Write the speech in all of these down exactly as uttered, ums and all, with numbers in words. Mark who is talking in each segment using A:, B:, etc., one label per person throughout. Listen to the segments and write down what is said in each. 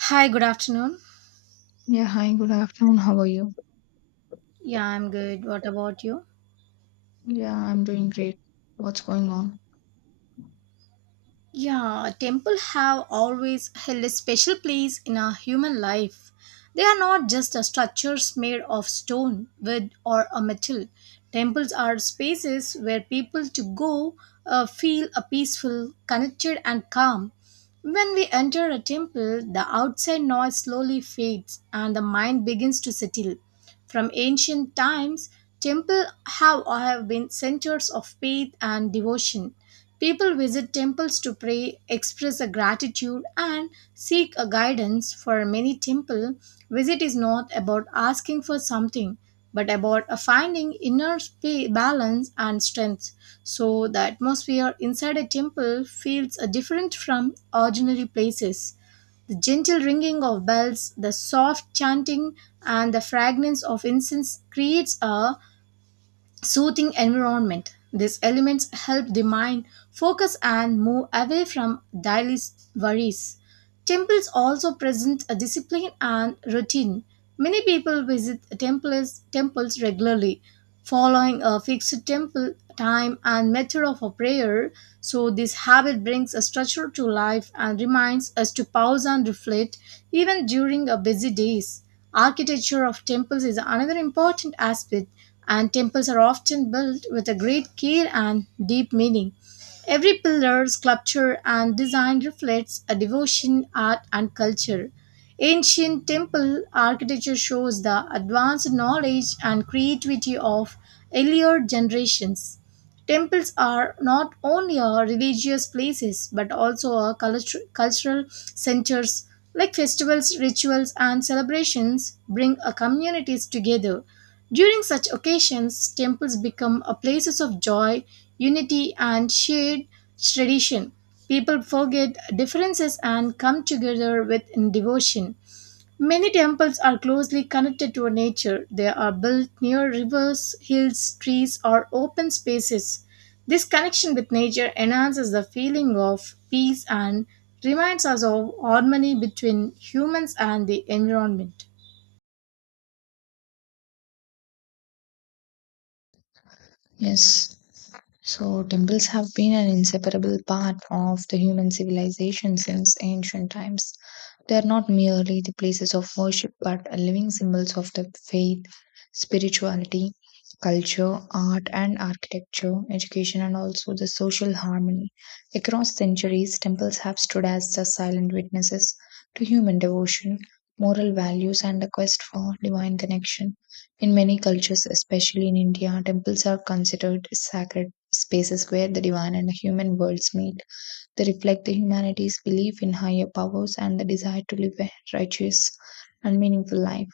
A: Hi, good afternoon.
B: Yeah, hi, good afternoon. How are you?
A: Yeah, I'm good. What about you?
B: Yeah, I'm doing great. What's going on?
A: Yeah, temple have always held a special place in our human life. They are not just a structures made of stone, wood, or a metal. Temples are spaces where people to go uh, feel a peaceful, connected, and calm. When we enter a temple, the outside noise slowly fades and the mind begins to settle. From ancient times, temples have, have been centers of faith and devotion. People visit temples to pray, express a gratitude, and seek a guidance. For many temple, visit is not about asking for something, but about a finding inner spa- balance and strength. So the atmosphere inside a temple feels uh, different from ordinary places. The gentle ringing of bells, the soft chanting, and the fragrance of incense creates a soothing environment. These elements help the mind focus and move away from daily worries. Temples also present a discipline and routine. Many people visit temples, temples regularly, following a fixed temple time and method of a prayer. So, this habit brings a structure to life and reminds us to pause and reflect even during a busy days. Architecture of temples is another important aspect, and temples are often built with a great care and deep meaning. Every pillar, sculpture, and design reflects a devotion, art, and culture. Ancient temple architecture shows the advanced knowledge and creativity of earlier generations. Temples are not only uh, religious places but also uh, cultu- cultural centers like festivals, rituals, and celebrations bring uh, communities together. During such occasions, temples become a places of joy, unity, and shared tradition. People forget differences and come together with devotion. Many temples are closely connected to nature. They are built near rivers, hills, trees, or open spaces. This connection with nature enhances the feeling of peace and reminds us of harmony between humans and the environment.
B: Yes. So temples have been an inseparable part of the human civilization since ancient times. They are not merely the places of worship, but are living symbols of the faith, spirituality, culture, art and architecture, education, and also the social harmony. Across centuries, temples have stood as the silent witnesses to human devotion, moral values, and the quest for divine connection. In many cultures, especially in India, temples are considered sacred spaces where the divine and the human worlds meet. They reflect the humanity's belief in higher powers and the desire to live a righteous and meaningful life.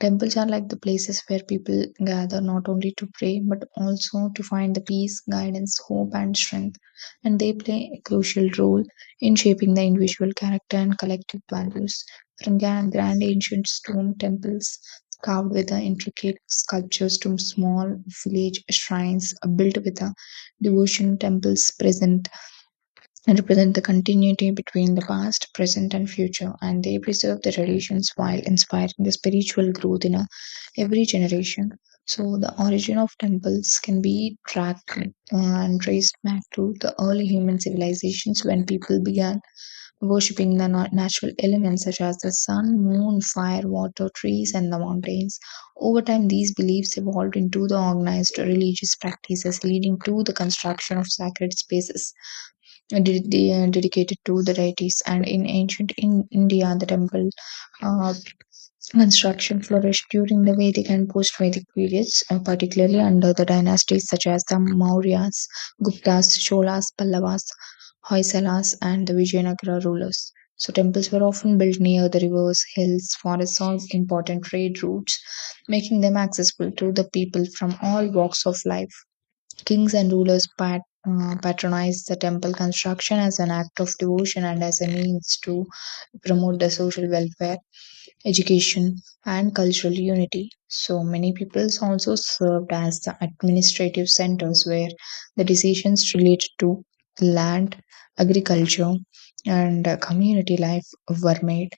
B: Temples are like the places where people gather not only to pray but also to find the peace, guidance, hope, and strength. And they play a crucial role in shaping the individual character and collective values. From grand, grand ancient stone temples carved with the intricate sculptures to small village shrines built with the devotion, temples present and represent the continuity between the past, present, and future. And they preserve the traditions while inspiring the spiritual growth in every generation. So the origin of temples can be tracked uh, and traced back to the early human civilizations when people began worshipping the natural elements such as the sun, moon, fire, water, trees, and the mountains. Over time, these beliefs evolved into the organized religious practices, leading to the construction of sacred spaces ded- de- uh, dedicated to the deities. And in ancient in India, the temple uh, construction flourished during the Vedic and post Vedic periods, uh, particularly under the dynasties such as the Mauryas, Guptas, Cholas, Pallavas, Hoysalas, and the Vijayanagara rulers. So, temples were often built near the rivers, hills, forests, or important trade routes, making them accessible to the people from all walks of life. Kings and rulers pat, uh, patronized the temple construction as an act of devotion and as a means to promote the social welfare, education, and cultural unity. So many peoples also served as the administrative centers where the decisions related to land, agriculture, and uh, community life were made.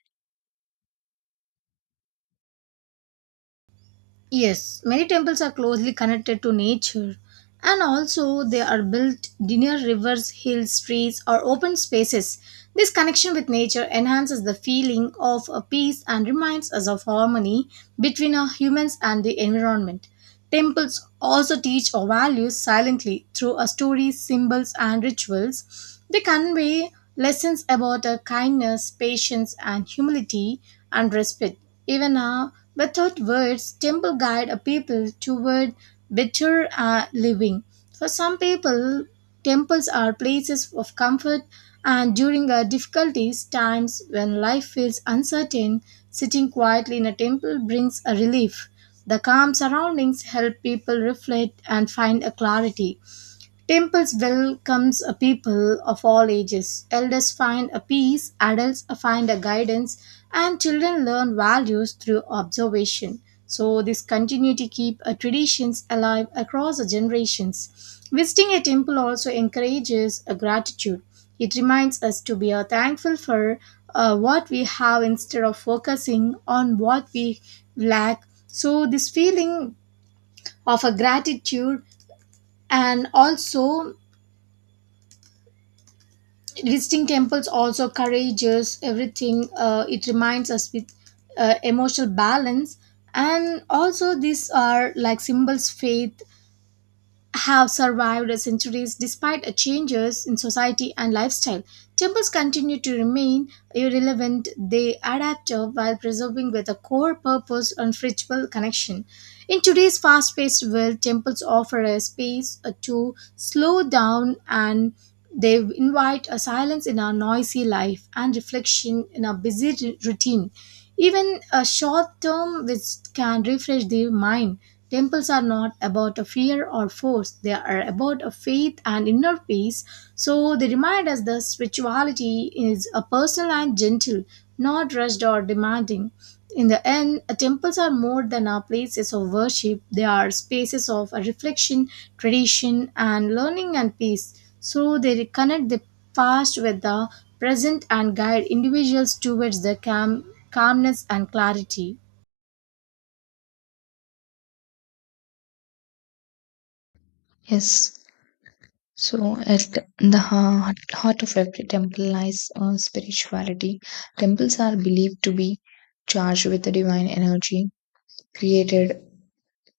A: Yes, many temples are closely connected to nature and also they are built near rivers, hills, streets, or open spaces. This connection with nature enhances the feeling of a peace and reminds us of harmony between our humans and the environment. Temples also teach our values silently through our stories, symbols, and rituals. They convey lessons about our kindness, patience, and humility and respect. Even now, without words, temple guide a people toward better uh, living. For some people, temples are places of comfort, and during our difficulties times when life feels uncertain, sitting quietly in a temple brings a relief. The calm surroundings help people reflect and find a clarity. Temples welcomes a people of all ages. Elders find a peace, adults find a guidance, and children learn values through observation. So this continuity keep uh, traditions alive across the generations. Visiting a temple also encourages a gratitude. It reminds us to be uh, thankful for uh, what we have instead of focusing on what we lack. So this feeling of a gratitude and also visiting temples also courageous everything uh, it reminds us with uh, emotional balance and also these are like symbols faith have survived centuries despite changes in society and lifestyle. Temples continue to remain irrelevant, they adapt uh, while preserving with a core purpose and spiritual connection. In today's fast paced world, temples offer a space uh, to slow down and they invite a silence in our noisy life and reflection in our busy r- routine. Even a short term visit can refresh the mind. Temples are not about a fear or force, they are about a faith and inner peace. So they remind us that spirituality is a personal and gentle, not rushed or demanding. In the end, temples are more than our places of worship. They are spaces of reflection, tradition, and learning and peace. So they connect the past with the present and guide individuals towards the calm, calmness and clarity.
B: Yes. So, at the heart, heart of every temple lies uh, spirituality. Temples are believed to be charged with the divine energy created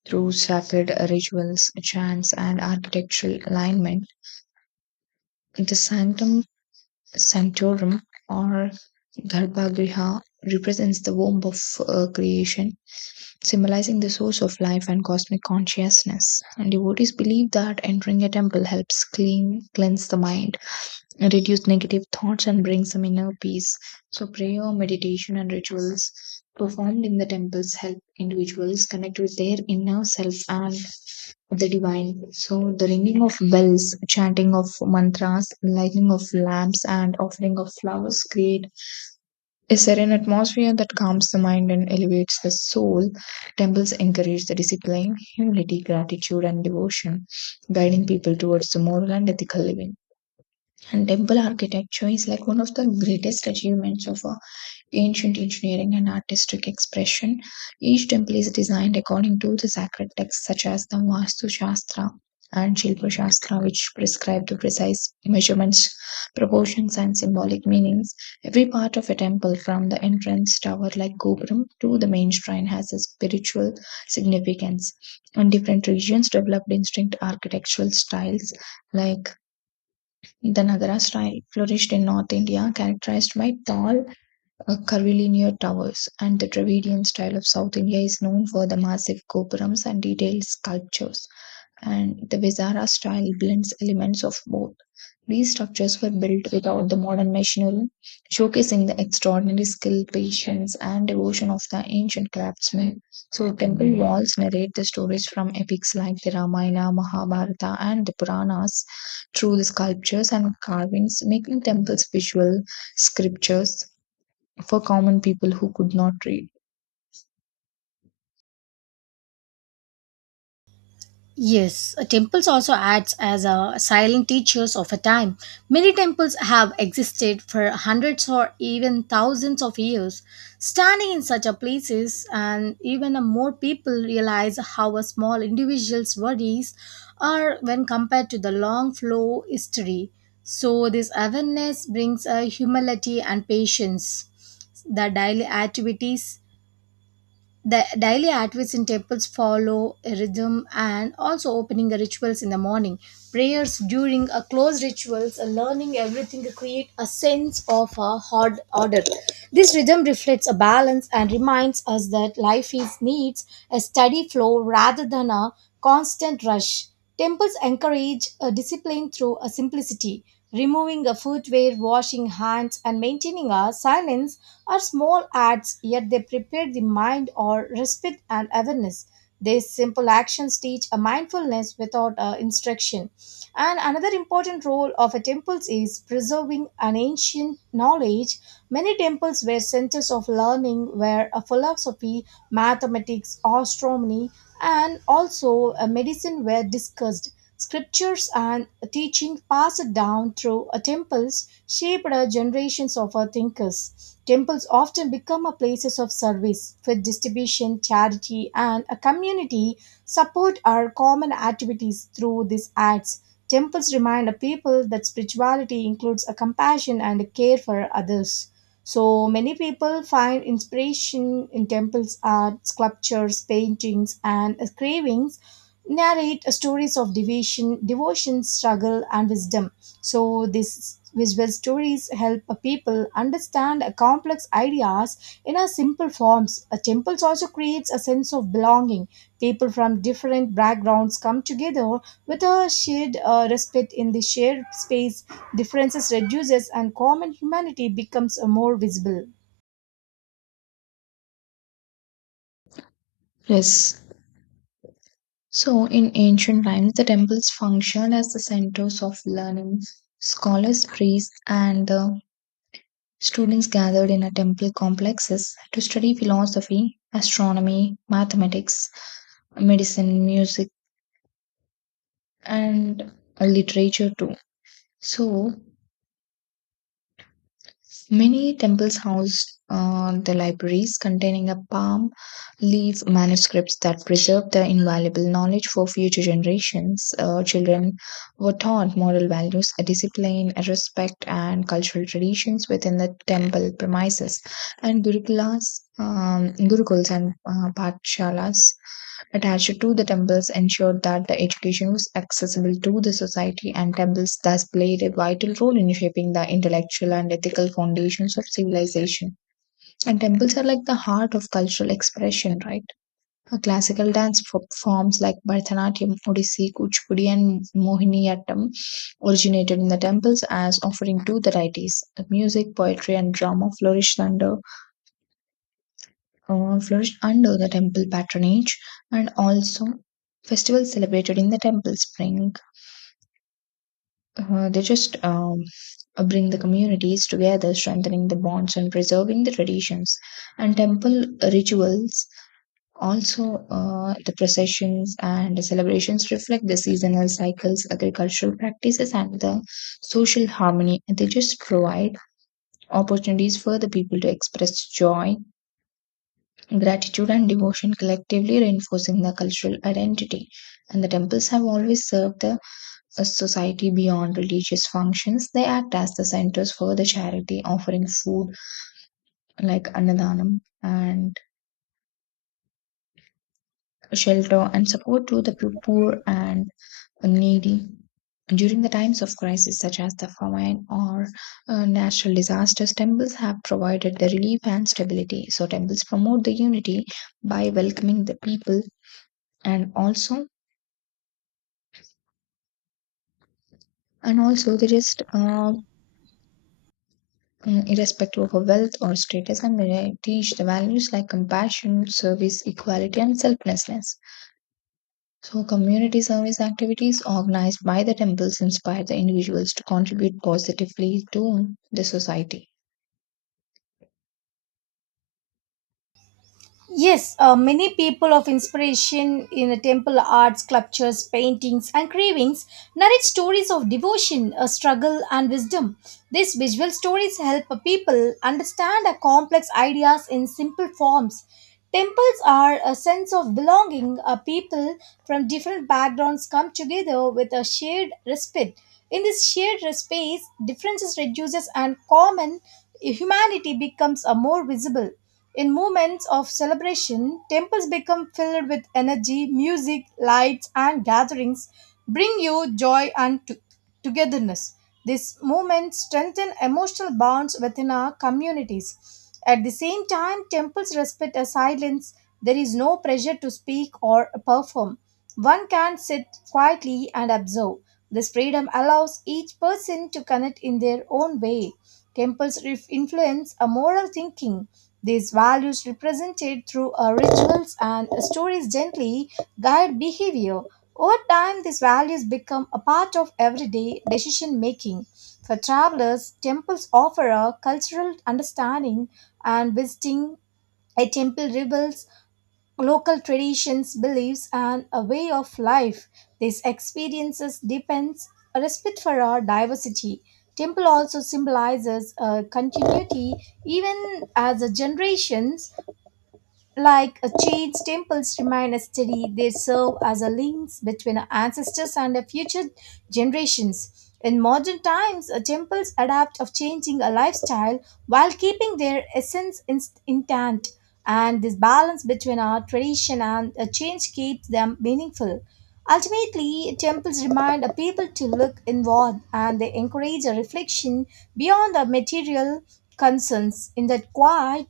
B: through sacred rituals, chants, and architectural alignment. The sanctum sanctorum or Garbhagriha represents the womb of uh, creation, symbolizing the source of life and cosmic consciousness. And devotees believe that entering a temple helps clean, cleanse the mind, reduce negative thoughts, and bring some inner peace. So, prayer, meditation, and rituals performed in the temples help individuals connect with their inner self and the divine. So, the ringing of bells, chanting of mantras, lighting of lamps, and offering of flowers create a serene atmosphere that calms the mind and elevates the soul. Temples encourage the discipline, humility, gratitude, and devotion, guiding people towards the moral and ethical living. And temple architecture is like one of the greatest achievements of uh, ancient engineering and artistic expression. Each temple is designed according to the sacred texts such as the Vastu Shastra and Shilpa Shastra, which prescribe the precise measurements, proportions, and symbolic meanings. Every part of a temple, from the entrance tower like Gopuram to the main shrine, has a spiritual significance. And different regions developed distinct architectural styles like the Nagara style flourished in North India, characterized by tall, uh, curvilinear towers, and the Dravidian style of South India is known for the massive gopurams and detailed sculptures, and the Vezara style blends elements of both. These structures were built without the modern machinery, showcasing the extraordinary skill, patience, and devotion of the ancient craftsmen. So, temple walls narrate the stories from epics like the Ramayana, Mahabharata, and the Puranas through the sculptures and carvings, making temples visual scriptures for common people who could not read.
A: Yes, uh, temples also acts as a silent teachers of a time. Many temples have existed for hundreds or even thousands of years. Standing in such a places, and even a more people realize how a small individual's worries are when compared to the long flow history. So this awareness brings a humility and patience the daily activities the daily activities in temples follow a rhythm and also opening the rituals in the morning. Prayers during a closed rituals, a learning everything create a sense of a hard order. This rhythm reflects a balance and reminds us that life is needs a steady flow rather than a constant rush. Temples encourage a discipline through a simplicity. Removing a footwear, washing hands, and maintaining a silence are small acts, yet they prepare the mind or respite and awareness. These simple actions teach a mindfulness without a instruction. And another important role of a temples is preserving an ancient knowledge. Many temples were centers of learning where a philosophy, mathematics, astronomy, and also uh, medicine were discussed. Scriptures and teaching passed down through uh, temples shaped uh, generations of our thinkers. Temples often become a places of service, food distribution, charity, and a community support our common activities through these acts. Temples remind a people that spirituality includes a compassion and a care for others. So many people find inspiration in temples' art, sculptures, paintings, and carvings narrate stories of devotion, devotion, struggle, and wisdom. So these visual stories help people understand complex ideas in a simple forms. A temple also creates a sense of belonging. People from different backgrounds come together with a shared uh, respect in the shared space. Differences reduces and common humanity becomes uh, more visible.
B: Yes. So, in ancient times, the temples functioned as the centers of learning. Scholars, priests, and uh, students gathered in a temple complexes to study philosophy, astronomy, mathematics, medicine, music, and uh, literature too. So, many temples house uh, the libraries containing a palm leaf manuscripts that preserve the invaluable knowledge for future generations. Uh, children were taught moral values, a discipline, a respect, and cultural traditions within the temple premises. And gurukulas, um, gurukuls, and uh, patshalas attached to the temples ensured that the education was accessible to the society, and temples thus played a vital role in shaping the intellectual and ethical foundations of civilization. And temples are like the heart of cultural expression, right? Uh, classical dance fo- forms like Bharatanatyam, Odissi, Kuchipudi, and Mohiniyattam originated in the temples as offering to the deities. The music, poetry, and drama flourished under uh, flourished under the temple patronage, and also festivals celebrated in the temple spring. Uh, they just um, uh, Bring the communities together, strengthening the bonds and preserving the traditions. And temple rituals, also uh, the processions and the celebrations reflect the seasonal cycles, agricultural practices, and the social harmony. They just provide opportunities for the people to express joy, gratitude, and devotion, collectively reinforcing the cultural identity. And the temples have always served the uh, society beyond religious functions. They act as the centers for the charity, offering food like annadanam and shelter and support to the poor and needy. During the times of crisis, such as the famine or uh, natural disasters, temples have provided the relief and stability. So, temples promote the unity by welcoming the people, and also And also, they just, uh, mm, irrespective of wealth or status, and they teach the values like compassion, service, equality, and selflessness. So, community service activities organized by the temples inspire the individuals to contribute positively to the society.
A: Yes, uh, many people of inspiration in the temple arts, sculptures, paintings, and carvings narrate stories of devotion, uh, struggle, and wisdom. These visual stories help people understand uh, complex ideas in simple forms. Temples are a sense of belonging. Uh, people from different backgrounds come together with a shared respect. In this shared space, differences reduces and common humanity becomes a more visible. In moments of celebration, temples become filled with energy, music, lights, and gatherings, bring you joy and to- togetherness. These moments strengthen emotional bonds within our communities. At the same time, temples respect a silence. There is no pressure to speak or perform. One can sit quietly and observe. This freedom allows each person to connect in their own way. Temples ref- influence a moral thinking. These values, represented through uh, rituals and stories, gently guide behavior. Over time, these values become a part of everyday decision making. For travelers, temples offer a cultural understanding, and visiting a temple reveals local traditions, beliefs, and a way of life. These experiences depends a respect for our diversity. Temple also symbolizes a continuity even as a generations like a church, temples remain a study. They serve as a links between our ancestors and our future generations. In modern times, uh, temples adapt of changing a lifestyle while keeping their essence in- intact. And this balance between our tradition and a change keeps them meaningful. Ultimately, temples remind a people to look inward and they encourage a reflection beyond the material concerns. In that quiet,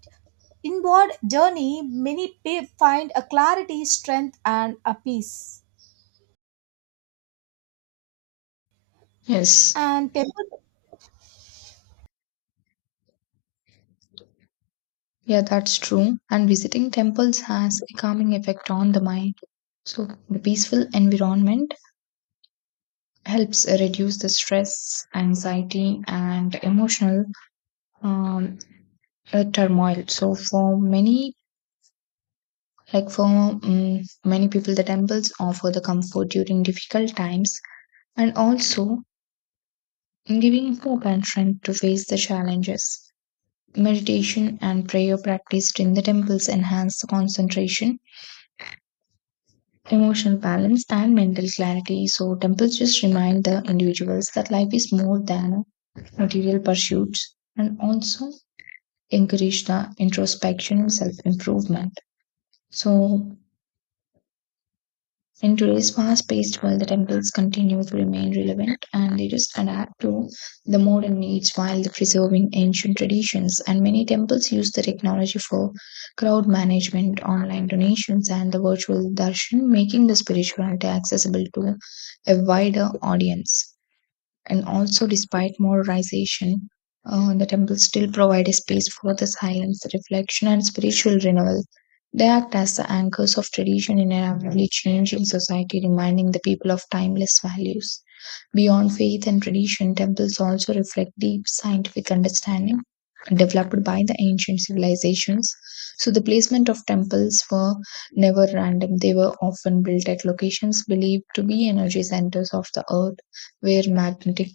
A: inward journey, many pe- find a clarity, strength, and a peace.
B: Yes,
A: And temple
B: yeah, that's true. And visiting temples has a calming effect on the mind. So, the peaceful environment helps reduce the stress, anxiety, and emotional um, A turmoil. So for many, like for mm many people, the temples offer the comfort during difficult times, and also giving hope and strength to face the challenges. Meditation and prayer practiced in the temples enhance the concentration, emotional balance, and mental clarity. So temples just remind the individuals that life is more than material pursuits, and also encourage the introspection and self improvement. So in today's fast-paced world, the temples continue to remain relevant, and they just adapt to the modern needs while preserving ancient traditions. And many temples use the technology for crowd management, online donations, and the virtual darshan, making the spirituality accessible to a wider audience, and also despite modernization, uh, the temples still provide a space for the silence, reflection, and spiritual renewal. They act as the anchors of tradition in a rapidly changing society, reminding the people of timeless values. Beyond faith and tradition, temples also reflect deep scientific understanding developed by the ancient civilizations. So, the placement of temples were never random. They were often built at locations believed to be energy centers of the earth, where magnetic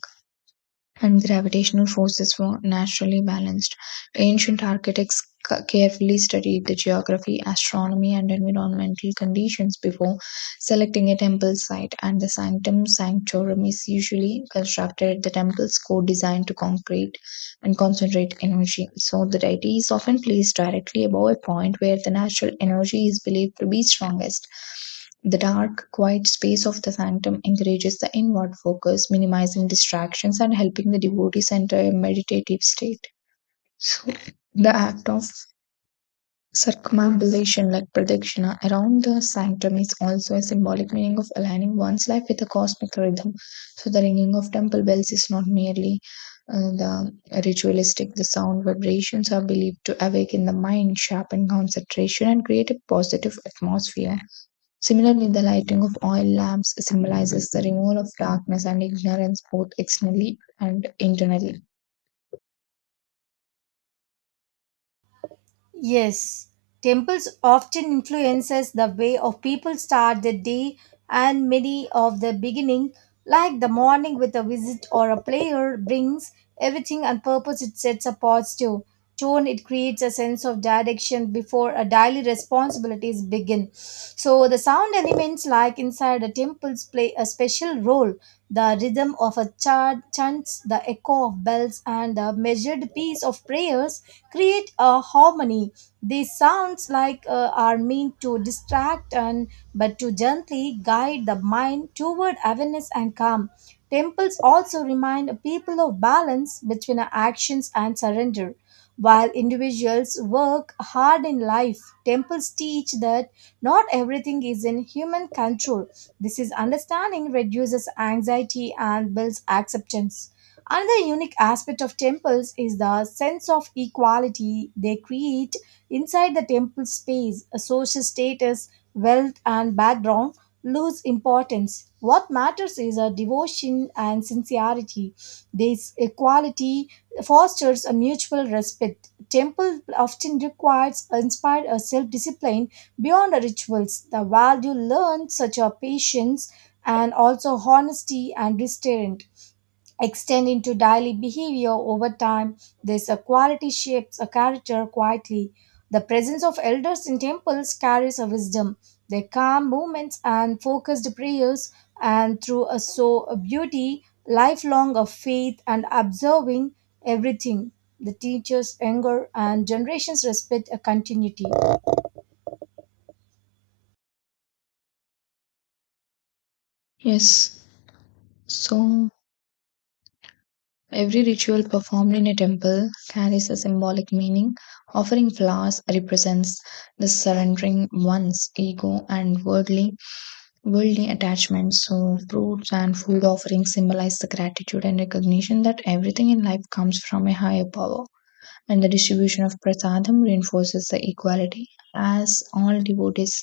B: and gravitational forces were naturally balanced. Ancient architects ca- carefully studied the geography, astronomy, and environmental conditions before selecting a temple site, and the sanctum sanctorum is usually constructed at the temple's core, designed to concrete and concentrate energy. So the deity is often placed directly above a point where the natural energy is believed to be strongest. The dark, quiet space of the sanctum encourages the inward focus, minimizing distractions and helping the devotee enter a meditative state. So the act of circumambulation, like protection around the sanctum, is also a symbolic meaning of aligning one's life with the cosmic rhythm. So, the ringing of temple bells is not merely uh, the ritualistic, the sound vibrations are believed to awaken the mind, sharpen concentration, and create a positive atmosphere. Similarly, the lighting of oil lamps symbolizes the removal of darkness and ignorance, both externally and internally.
A: Yes, temples often influences the way of people start the day and many of the beginning like the morning with a visit or a prayer brings everything on purpose. It sets a positive tone. It creates a sense of direction before a daily responsibilities begin, so the sound elements like inside the temples play a special role. The rhythm of a chant chants, the echo of bells, and the measured piece of prayers create a harmony. These sounds like uh, are meant to distract and but to gently guide the mind toward awareness and calm. Temples also remind people of balance between actions and surrender. While individuals work hard in life, temples teach that not everything is in human control. This is understanding reduces anxiety and builds acceptance. Another unique aspect of temples is the sense of equality they create inside the temple space. A social status, wealth, and background lose importance. What matters is a devotion and sincerity. This equality fosters a mutual respect. Temple often requires inspired a self-discipline beyond the rituals. The value learned such a patience and also honesty and restraint extend into daily behavior over time. This uh, quality shapes a character quietly. The presence of elders in temples carries a wisdom. Their calm movements and focused prayers, and through a so a beauty, lifelong of faith and observing everything. The teachers, anger, and generations respect a continuity.
B: Yes, so every ritual performed in a temple carries a symbolic meaning. Offering flowers represents the surrendering one's ego and worldly worldly attachments. So fruits and food offerings symbolize the gratitude and recognition that everything in life comes from a higher power. And the distribution of prasadam reinforces the equality, as all devotees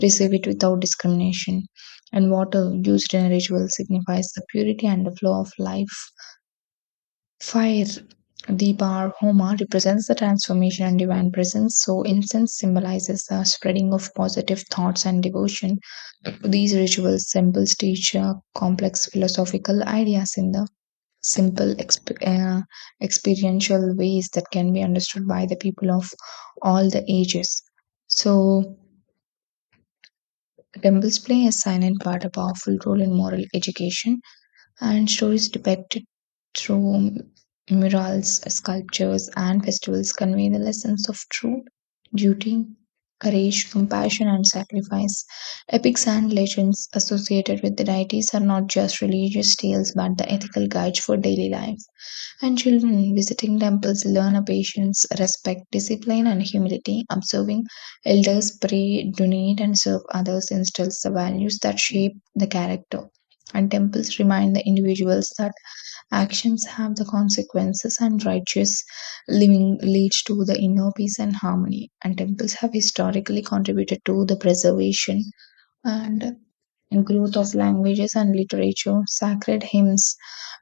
B: receive it without discrimination. And water used in a ritual signifies the purity and the flow of life. Fire, the bar Homa, represents the transformation and divine presence, so incense symbolizes the spreading of positive thoughts and devotion. These rituals symbols teach uh, complex philosophical ideas in the simple exp- uh, experiential ways that can be understood by the people of all the ages. So, temples play a silent but a powerful role in moral education, and stories depicted through murals, sculptures, and festivals convey the lessons of truth, duty, courage, compassion, and sacrifice. Epics and legends associated with the deities are not just religious tales but the ethical guides for daily life, and children visiting temples learn a patience, respect, discipline, and humility. Observing elders pray, donate, and serve others instills the values that shape the character. And temples remind the individuals that actions have the consequences, and righteous living leads to the inner peace and harmony. And temples have historically contributed to the preservation and growth of languages and literature. Sacred hymns,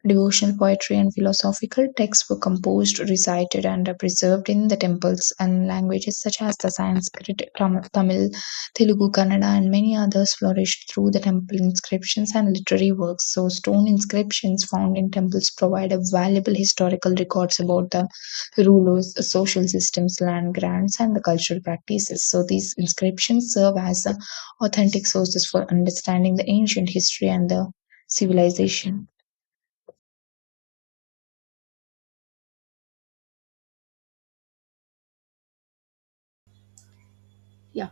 B: devotional poetry, and philosophical texts were composed, recited, and are preserved in the temples, and languages such as the Sanskrit, Tam- Tamil, Telugu, Kannada, and many others flourished through the temple inscriptions and literary works. So, stone inscriptions found in temples provide a valuable historical records about the rulers, social systems, land grants, and the cultural practices. So, these inscriptions serve as a authentic sources for understanding the ancient history and the civilization.
A: Yeah.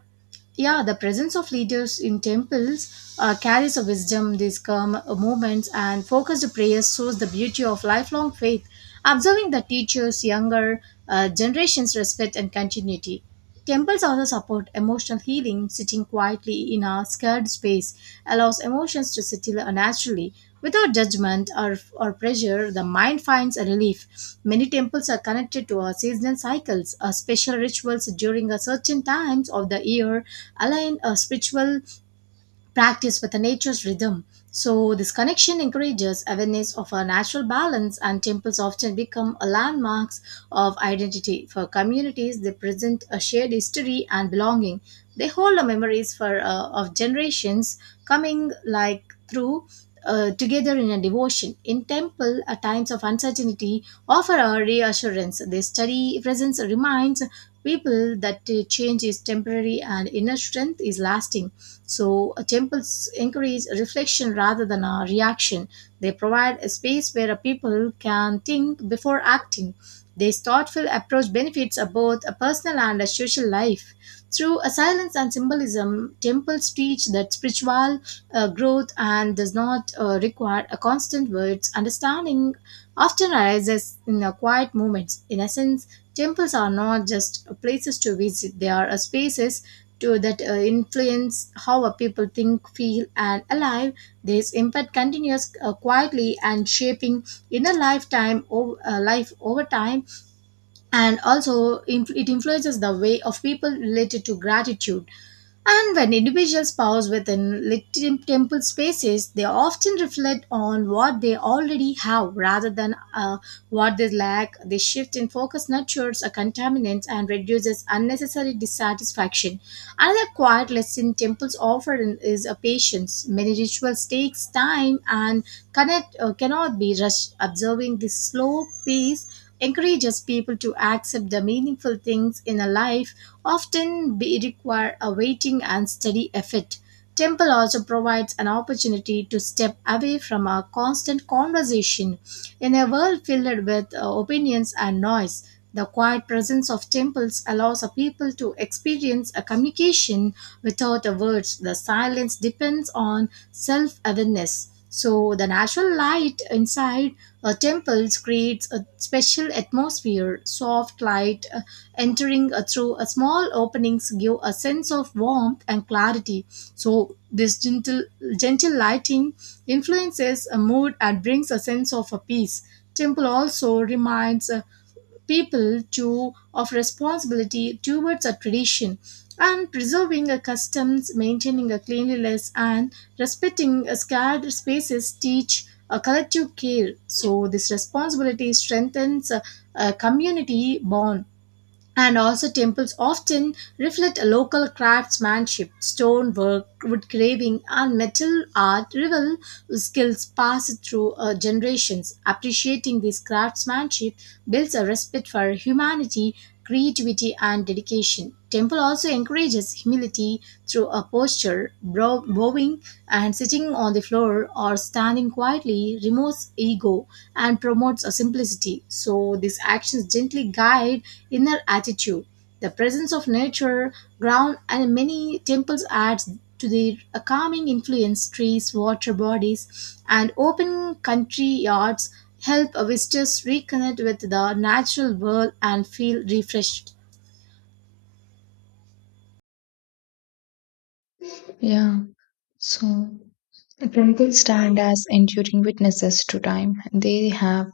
A: Yeah, the presence of leaders in temples uh, carries a wisdom, these calm movements, and focused prayers shows the beauty of lifelong faith. Observing the teachers, younger uh, generations respect and continuity. Temples also support emotional healing. Sitting quietly in a scared space allows emotions to settle naturally. Without judgment or, or pressure, the mind finds a relief. Many temples are connected to our seasonal cycles, uh, special rituals during a certain times of the year align uh, spiritual practice with the nature's rhythm. So, this connection encourages awareness of our natural balance, and temples often become a landmarks of identity for communities. They present a shared history and belonging. They hold the memories for uh, of generations coming like through. Uh, together in a devotion in temple at times of uncertainty offer a reassurance. They study presence reminds people that uh, change is temporary and inner strength is lasting. So, uh, temples encourage reflection rather than a reaction. They provide a space where a people can think before acting. This thoughtful approach benefits uh, both a personal and a social life. Through a silence and symbolism, temples teach that spiritual uh, growth and does not uh, require a constant words. Understanding often arises in a quiet moments. In essence, temples are not just places to visit; they are uh, spaces to that uh, influence how a people think, feel, and alive. This impact continues uh, quietly and shaping in a lifetime, o- uh, life over time, and also inf- it influences the way of people related to gratitude. And when individuals pause within lit- temple spaces, they often reflect on what they already have rather than uh, what they lack. This shift in focus nurtures a contaminant and reduces unnecessary dissatisfaction. Another quiet lesson temples offer in- is a patience. Many rituals takes time and connect, uh, cannot be rushed. Observing this slow pace encourages people to accept the meaningful things in a life often be require a waiting and steady effort. Temple also provides an opportunity to step away from a constant conversation. In a world filled with uh, opinions and noise, the quiet presence of temples allows a people to experience a communication without a words. The silence depends on self awareness. So the natural light inside uh, temples creates a special atmosphere. Soft light uh, entering uh, through a small openings give a sense of warmth and clarity. So this gentle gentle lighting influences a mood and brings a sense of a peace. Temple also reminds uh, people to of responsibility towards a tradition, and preserving a customs, maintaining a cleanliness, and respecting a scared spaces teach a collective care. So this responsibility strengthens a, a community bond, and also temples often reflect a local craftsmanship, stonework, wood carving, and metal art revel skills passed through uh, generations. Appreciating this craftsmanship builds a respect for humanity, creativity, and dedication. Temple also encourages humility through a posture, brow- bowing and sitting on the floor or standing quietly removes ego and promotes a simplicity. So these actions gently guide inner attitude. The presence of nature ground and many temples adds to the a calming influence. Trees, water bodies, and open country yards help visitors reconnect with the natural world and feel refreshed.
B: Yeah, so the chronicles stand as enduring witnesses to time. They have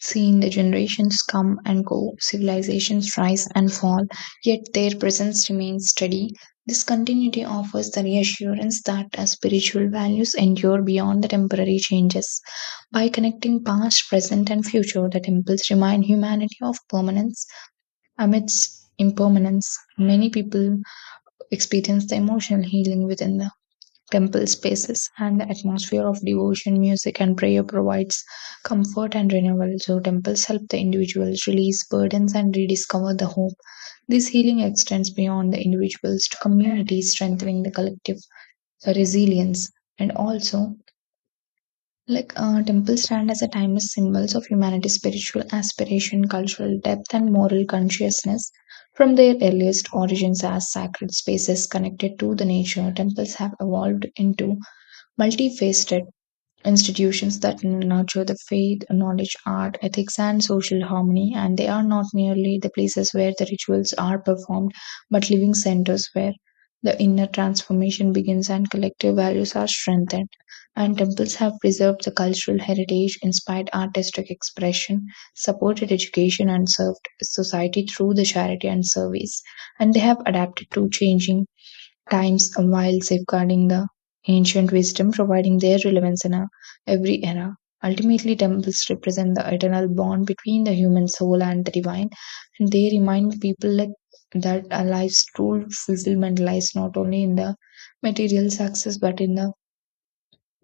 B: seen the generations come and go, civilizations rise and fall, yet their presence remains steady. This continuity offers the reassurance that our spiritual values endure beyond the temporary changes. By connecting past, present, and future, the temples remind humanity of permanence amidst impermanence. Many people experience the emotional healing within the temple spaces, and the atmosphere of devotion, music, and prayer provides comfort and renewal. So, temples help the individuals release burdens and rediscover the hope. This healing extends beyond the individuals to communities, strengthening the collective resilience. And also, like uh, temples stand as a timeless symbols of humanity's spiritual aspiration, cultural depth, and moral consciousness. From their earliest origins as sacred spaces connected to the nature, temples have evolved into multifaceted institutions that nurture the faith, knowledge, art, ethics, and social harmony. And they are not merely the places where the rituals are performed, but living centers where the inner transformation begins and collective values are strengthened. And temples have preserved the cultural heritage, inspired artistic expression, supported education, and served society through the charity and service. And they have adapted to changing times while safeguarding the ancient wisdom, providing their relevance in a, every era. Ultimately, temples represent the eternal bond between the human soul and the divine, and they remind people that, that a life's true fulfillment lies not only in the material success but in the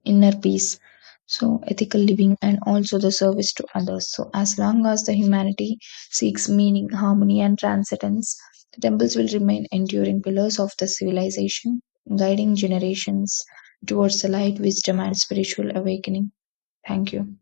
B: inner peace, so ethical living, and also the service to others. So as long as the humanity seeks meaning, harmony, and transcendence, the temples will remain enduring pillars of the civilization, guiding generations towards the light, wisdom, and spiritual awakening. Thank you.